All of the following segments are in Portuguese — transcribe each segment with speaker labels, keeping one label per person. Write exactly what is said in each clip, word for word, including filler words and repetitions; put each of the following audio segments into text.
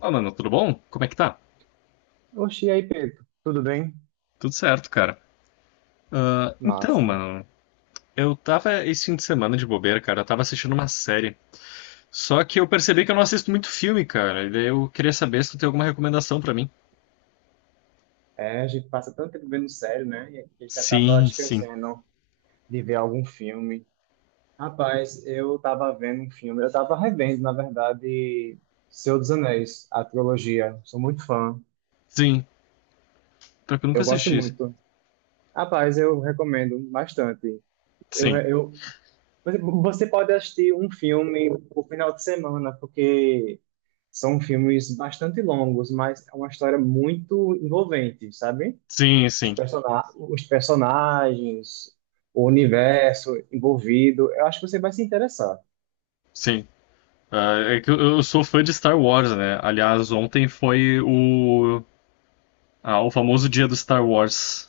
Speaker 1: Ó, oh, mano, tudo bom? Como é que tá?
Speaker 2: Oxi, e aí, Pedro? Tudo bem?
Speaker 1: Tudo certo, cara. Ah, então,
Speaker 2: Massa.
Speaker 1: mano, eu tava esse fim de semana de bobeira, cara. Eu tava assistindo uma série. Só que eu percebi que eu não assisto muito filme, cara. E daí eu queria saber se tu tem alguma recomendação pra mim.
Speaker 2: É, a gente passa tanto tempo vendo série, né? E a gente acaba
Speaker 1: Sim, sim.
Speaker 2: esquecendo de ver algum filme. Rapaz, eu tava vendo um filme, eu tava revendo, na verdade, Senhor dos Anéis, a trilogia. Sou muito fã,
Speaker 1: Sim. Pior que eu nunca
Speaker 2: eu gosto
Speaker 1: assisti.
Speaker 2: muito. Rapaz, eu recomendo bastante. Eu,
Speaker 1: Sim.
Speaker 2: re- eu, você pode assistir um filme no final de semana, porque são filmes bastante longos, mas é uma história muito envolvente, sabe?
Speaker 1: Sim,
Speaker 2: os,
Speaker 1: sim.
Speaker 2: persona- os personagens, o universo envolvido. Eu acho que você vai se interessar.
Speaker 1: Sim. Ah, é que eu, eu sou fã de Star Wars, né? Aliás, ontem foi o. Ah, o famoso dia do Star Wars.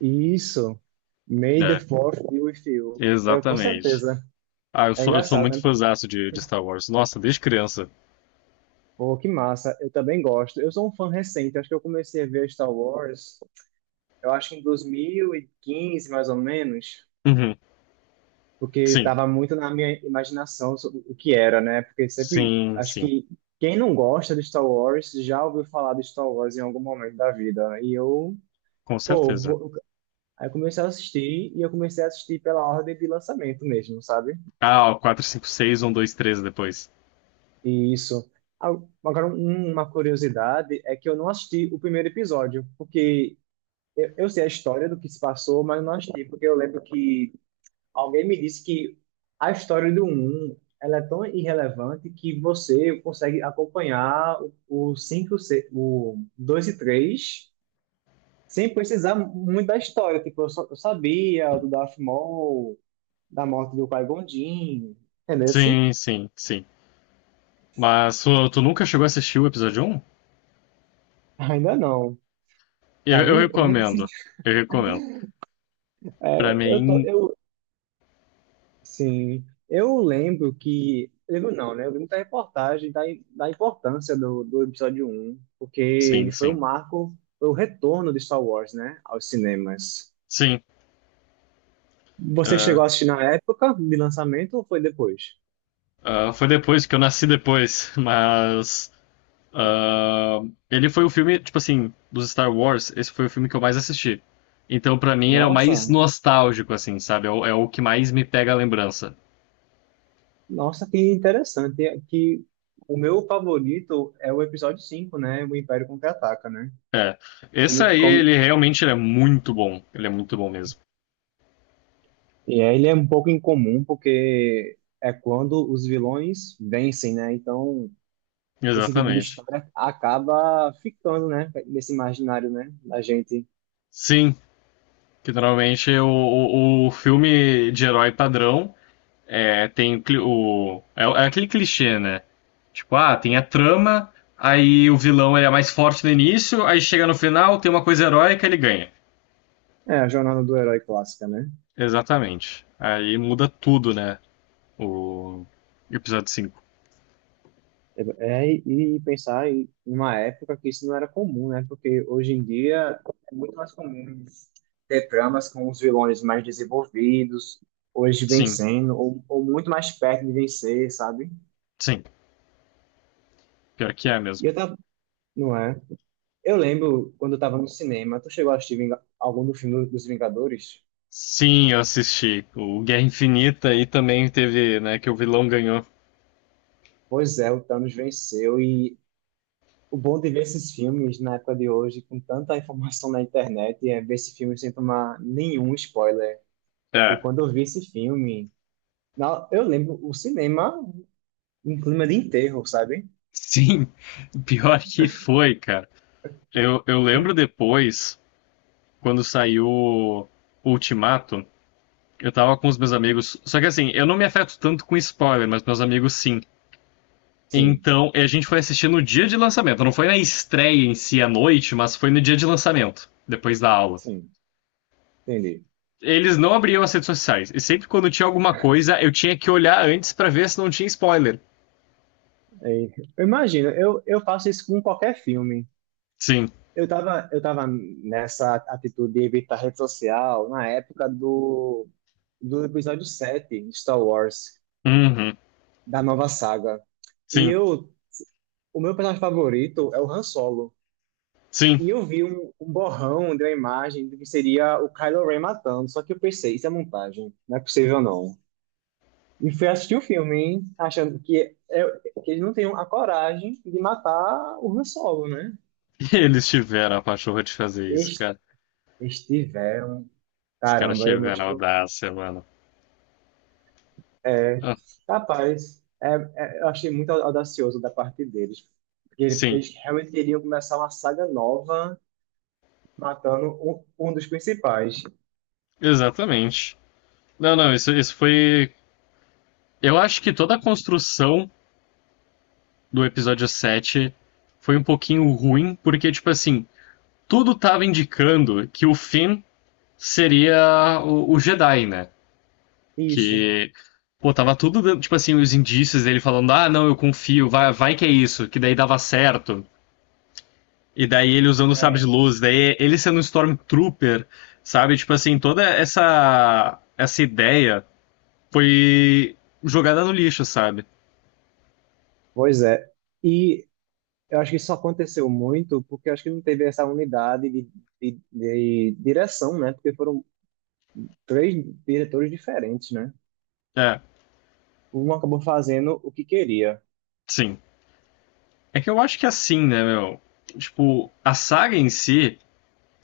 Speaker 2: E Isso. May the
Speaker 1: É,
Speaker 2: Fourth be with you. Eu, com
Speaker 1: exatamente.
Speaker 2: certeza.
Speaker 1: Ah, eu
Speaker 2: É
Speaker 1: sou, eu sou
Speaker 2: engraçado,
Speaker 1: muito
Speaker 2: né?
Speaker 1: fãzaço de, de Star Wars. Nossa, desde criança.
Speaker 2: Pô, que massa. Eu também gosto. Eu sou um fã recente. Acho que eu comecei a ver Star Wars, eu acho que em dois mil e quinze, mais ou menos,
Speaker 1: Uhum.
Speaker 2: porque
Speaker 1: Sim,
Speaker 2: estava muito na minha imaginação sobre o que era, né? Porque sempre,
Speaker 1: sim,
Speaker 2: acho
Speaker 1: sim,
Speaker 2: que quem não gosta de Star Wars já ouviu falar de Star Wars em algum momento da vida. E eu
Speaker 1: com
Speaker 2: Pô,
Speaker 1: certeza.
Speaker 2: vou- aí eu comecei a assistir e eu comecei a assistir pela ordem de lançamento mesmo, sabe?
Speaker 1: Ah, o quatro, cinco, seis, um, dois, três depois.
Speaker 2: E isso. Ah, agora, um- uma curiosidade é que eu não assisti o primeiro episódio, porque eu, eu sei a história do que se passou, mas não assisti, porque eu lembro que alguém me disse que a história do um, ela é tão irrelevante que você consegue acompanhar o cinco, o dois e três sem precisar muito da história. Tipo, eu, só, eu sabia do Darth Maul, da morte do Qui-Gon Jinn, entendeu? Assim?
Speaker 1: Sim, sim, sim. Mas tu, tu nunca chegou a assistir o episódio um.
Speaker 2: Ainda não,
Speaker 1: Eu, eu
Speaker 2: sabe? Eu nunca
Speaker 1: recomendo,
Speaker 2: senti.
Speaker 1: eu recomendo. Pra
Speaker 2: É, eu tô,
Speaker 1: mim,
Speaker 2: eu, sim, eu lembro que, lembro não, né? Eu lembro da reportagem da, da importância do, do episódio um, porque
Speaker 1: sim,
Speaker 2: ele foi o
Speaker 1: sim,
Speaker 2: marco, foi o retorno de Star Wars, né, aos cinemas.
Speaker 1: sim.
Speaker 2: Você
Speaker 1: É,
Speaker 2: chegou a assistir na época de lançamento ou foi depois?
Speaker 1: ah, foi depois que eu nasci depois, mas ah, ele foi o filme, tipo assim, dos Star Wars, esse foi o filme que eu mais assisti. Então, pra mim, ele é o mais
Speaker 2: Nossa,
Speaker 1: nostálgico, assim, sabe? É o, é o que mais me pega a lembrança.
Speaker 2: nossa, que interessante, que o meu favorito é o episódio cinco, né? O Império Contra-Ataca, né?
Speaker 1: É. Esse
Speaker 2: Como,
Speaker 1: aí,
Speaker 2: como,
Speaker 1: ele realmente ele é muito bom. Ele é muito bom mesmo.
Speaker 2: E é, ele é um pouco incomum porque é quando os vilões vencem, né? Então, esse tipo de
Speaker 1: Exatamente.
Speaker 2: história acaba ficando, né? Nesse imaginário, né? Da gente.
Speaker 1: Sim, que normalmente o, o, o filme de herói padrão é, tem o, cli- o. É, é aquele clichê, né? Tipo, ah, tem a trama, aí o vilão ele é mais forte no início, aí chega no final, tem uma coisa heróica ele ganha.
Speaker 2: É a jornada do herói clássica, né?
Speaker 1: Exatamente. Aí muda tudo, né? O episódio cinco.
Speaker 2: É, é, e pensar em uma época que isso não era comum, né? Porque hoje em dia é muito mais comum ter tramas com os vilões mais desenvolvidos, hoje
Speaker 1: Sim,
Speaker 2: vencendo, ou, ou muito mais perto de vencer, sabe?
Speaker 1: sim. Pior que é
Speaker 2: E
Speaker 1: mesmo.
Speaker 2: eu tava, não é? Eu lembro quando eu tava no cinema, tu chegou a assistir Vinga- algum do filme dos Vingadores?
Speaker 1: Sim, eu assisti. O Guerra Infinita aí também teve, né, que o vilão ganhou.
Speaker 2: Pois é, o Thanos venceu e o bom de ver esses filmes na época de hoje, com tanta informação na internet, é ver esse filme sem tomar nenhum spoiler. E
Speaker 1: É,
Speaker 2: quando eu vi esse filme, na- eu lembro o cinema em clima de enterro, sabe?
Speaker 1: sim, pior que foi, cara. Eu, eu lembro depois, quando saiu Ultimato, eu tava com os meus amigos. Só que assim, eu não me afeto tanto com spoiler, mas meus amigos sim.
Speaker 2: Sim,
Speaker 1: Então, a gente foi assistir no dia de lançamento. Não foi na estreia em si à noite, mas foi no dia de lançamento, depois da aula.
Speaker 2: sim, entendi.
Speaker 1: Eles não abriam as redes sociais. E sempre quando tinha alguma coisa, eu tinha que olhar antes para ver se não tinha spoiler.
Speaker 2: É, eu imagino, eu, eu faço isso com qualquer filme.
Speaker 1: Sim.
Speaker 2: Eu tava, eu tava nessa atitude de evitar rede social na época do, do episódio sete de Star Wars,
Speaker 1: Uhum.
Speaker 2: da nova saga. E
Speaker 1: Sim.
Speaker 2: eu, o meu personagem favorito é o Han Solo.
Speaker 1: Sim.
Speaker 2: E eu vi um, um borrão de uma imagem de que seria o Kylo Ren matando, só que eu pensei, isso é montagem, não é possível não. E fui assistir o filme, hein, achando que, é, que eles não tinham a coragem de matar o Han Solo, né?
Speaker 1: Eles tiveram a pachorra de fazer isso,
Speaker 2: Eles,
Speaker 1: cara.
Speaker 2: eles tiveram,
Speaker 1: Os caras
Speaker 2: caramba, eu não.
Speaker 1: tiveram a audácia, mano.
Speaker 2: É,
Speaker 1: Ah,
Speaker 2: rapaz, é, é, eu achei muito audacioso da parte deles, porque ele-
Speaker 1: sim,
Speaker 2: eles realmente queriam começar uma saga nova matando um, um dos principais.
Speaker 1: exatamente. Não, não, isso, isso foi. Eu acho que toda a construção do episódio sete foi um pouquinho ruim, porque, tipo assim, tudo tava indicando que o Finn seria o, o Jedi, né?
Speaker 2: Isso,
Speaker 1: Que. Pô, tava tudo, dando, tipo assim, os indícios dele falando, ah, não, eu confio, vai, vai que é isso, que daí dava certo. E daí ele usando o sabre de
Speaker 2: é,
Speaker 1: luz, daí ele sendo um Stormtrooper, sabe? Tipo assim, toda essa essa ideia foi jogada no lixo, sabe?
Speaker 2: pois é. E eu acho que isso aconteceu muito porque eu acho que não teve essa unidade de, de, de direção, né? Porque foram três diretores diferentes, né?
Speaker 1: É,
Speaker 2: Um acabou fazendo o que queria.
Speaker 1: sim. É que eu acho que é assim, né, meu? Tipo, a saga em si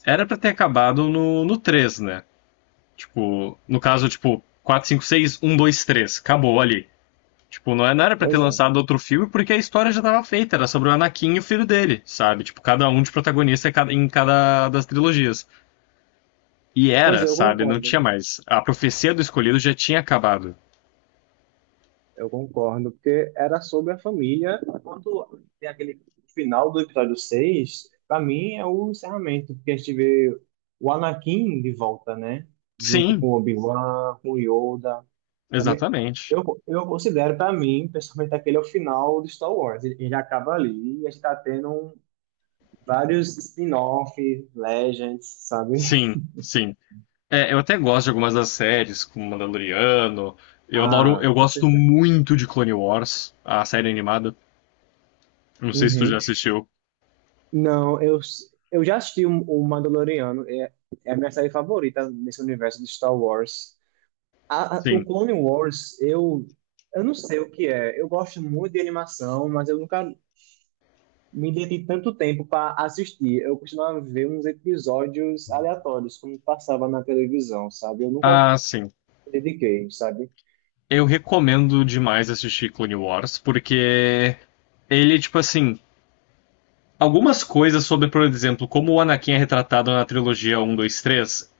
Speaker 1: era pra ter acabado no, no três, né? Tipo, no caso, tipo, quatro, cinco, seis, um, dois, três. Acabou ali. Tipo, não é- não era pra ter
Speaker 2: Pois é,
Speaker 1: lançado outro filme porque a história já tava feita. Era sobre o Anakin e o filho dele, sabe? Tipo, cada um de protagonista em cada das trilogias. E
Speaker 2: pois
Speaker 1: era,
Speaker 2: é, eu
Speaker 1: sabe? Não
Speaker 2: concordo.
Speaker 1: tinha mais. A profecia do escolhido já tinha acabado.
Speaker 2: Eu concordo, porque era sobre a família. Quando tem aquele final do episódio seis para mim é o encerramento, porque a gente vê o Anakin de volta, né? Junto
Speaker 1: Sim,
Speaker 2: com o Obi-Wan, com o Yoda. Pra mim,
Speaker 1: exatamente.
Speaker 2: eu, eu considero, para mim, pessoalmente, aquele é o final de Star Wars. Ele ele acaba ali e a gente tá tendo vários spin-off, Legends, sabe?
Speaker 1: Sim, sim. É, eu até gosto de algumas das séries, como Mandaloriano. Eu adoro,
Speaker 2: Ah,
Speaker 1: eu
Speaker 2: com
Speaker 1: gosto
Speaker 2: certeza.
Speaker 1: muito de Clone Wars, a série animada. Não sei se tu já
Speaker 2: Uhum.
Speaker 1: assistiu.
Speaker 2: Não, eu, eu já assisti o, o Mandaloriano, é, é a minha série favorita nesse universo de Star Wars. A, a- o
Speaker 1: Sim.
Speaker 2: Clone Wars, eu, eu não sei o que é. Eu gosto muito de animação, mas eu nunca me dediquei tanto tempo para assistir. Eu costumava ver uns episódios aleatórios, como passava na televisão, sabe? Eu nunca
Speaker 1: Ah,
Speaker 2: me
Speaker 1: sim.
Speaker 2: dediquei, sabe?
Speaker 1: Eu recomendo demais assistir Clone Wars, porque ele, tipo assim, algumas coisas sobre, por exemplo, como o Anakin é retratado na trilogia um, dois, três.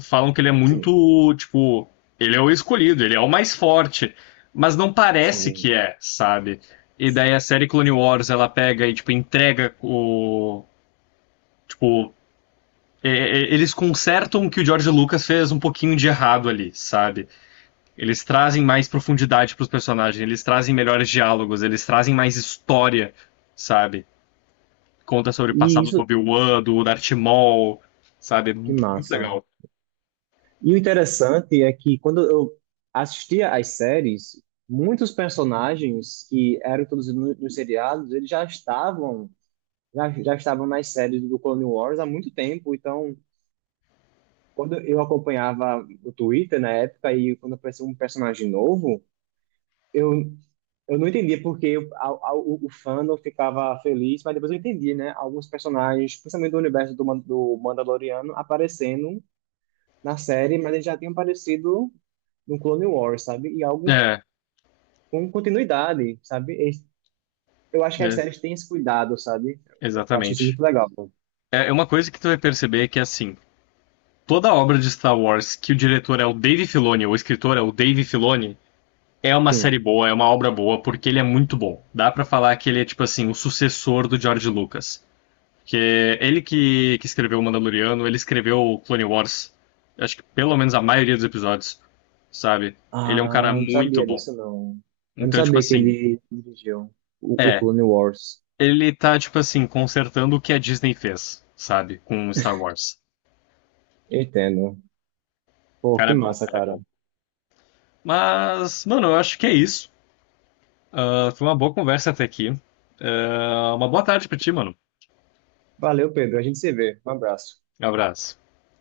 Speaker 1: Falam que ele é
Speaker 2: Sim,
Speaker 1: muito, tipo, ele é o escolhido, ele é o mais forte, mas não parece que
Speaker 2: sim.
Speaker 1: é, sabe? E daí a série Clone Wars, ela pega e, tipo, entrega o. Tipo, é, é, eles consertam o que o George Lucas fez um pouquinho de errado ali, sabe? Eles trazem mais profundidade pros personagens, eles trazem melhores diálogos, eles trazem mais história, sabe? Conta sobre o
Speaker 2: E
Speaker 1: passado do
Speaker 2: isso,
Speaker 1: Obi-Wan, do Darth Maul, sabe?
Speaker 2: que
Speaker 1: Muito
Speaker 2: massa.
Speaker 1: legal.
Speaker 2: E o interessante é que quando eu assistia às séries, muitos personagens que eram todos no- nos seriados, eles já estavam já, já estavam nas séries do Clone Wars há muito tempo. Então, quando eu acompanhava o Twitter na época e quando aparecia um personagem novo, eu eu não entendia porque a, a, o, o fandom ficava feliz, mas depois eu entendi, né? Alguns personagens, principalmente do universo do, Man- do Mandaloriano, aparecendo na série, mas eles já tinham aparecido no Clone Wars, sabe? E algo
Speaker 1: É,
Speaker 2: com continuidade, sabe? Eles... Eu acho que as
Speaker 1: é
Speaker 2: séries têm esse cuidado, sabe? Eu acho isso
Speaker 1: exatamente.
Speaker 2: muito legal.
Speaker 1: É é uma coisa que tu vai perceber que, assim, toda obra de Star Wars que o diretor é o Dave Filoni, ou o escritor é o Dave Filoni, é uma série
Speaker 2: Sim.
Speaker 1: boa, é uma obra boa, porque ele é muito bom. Dá pra falar que ele é, tipo assim, o sucessor do George Lucas. Que ele que, que escreveu o Mandaloriano, ele escreveu o Clone Wars. Acho que pelo menos a maioria dos episódios, sabe? Ele é um cara
Speaker 2: Ah, não
Speaker 1: muito
Speaker 2: sabia
Speaker 1: bom.
Speaker 2: disso, não. Eu não
Speaker 1: Então, tipo
Speaker 2: sabia que
Speaker 1: assim,
Speaker 2: ele dirigiu o, o
Speaker 1: é.
Speaker 2: Clone Wars.
Speaker 1: Ele tá, tipo assim, consertando o que a Disney fez, sabe? Com Star Wars.
Speaker 2: Entendo.
Speaker 1: O
Speaker 2: Pô,
Speaker 1: cara é
Speaker 2: que
Speaker 1: bom, o
Speaker 2: massa,
Speaker 1: cara é
Speaker 2: cara.
Speaker 1: bom. Mas, mano, eu acho que é isso. Ah, foi uma boa conversa até aqui. Ah, uma boa tarde pra ti, mano.
Speaker 2: Valeu, Pedro. A gente se vê. Um abraço.
Speaker 1: Um abraço.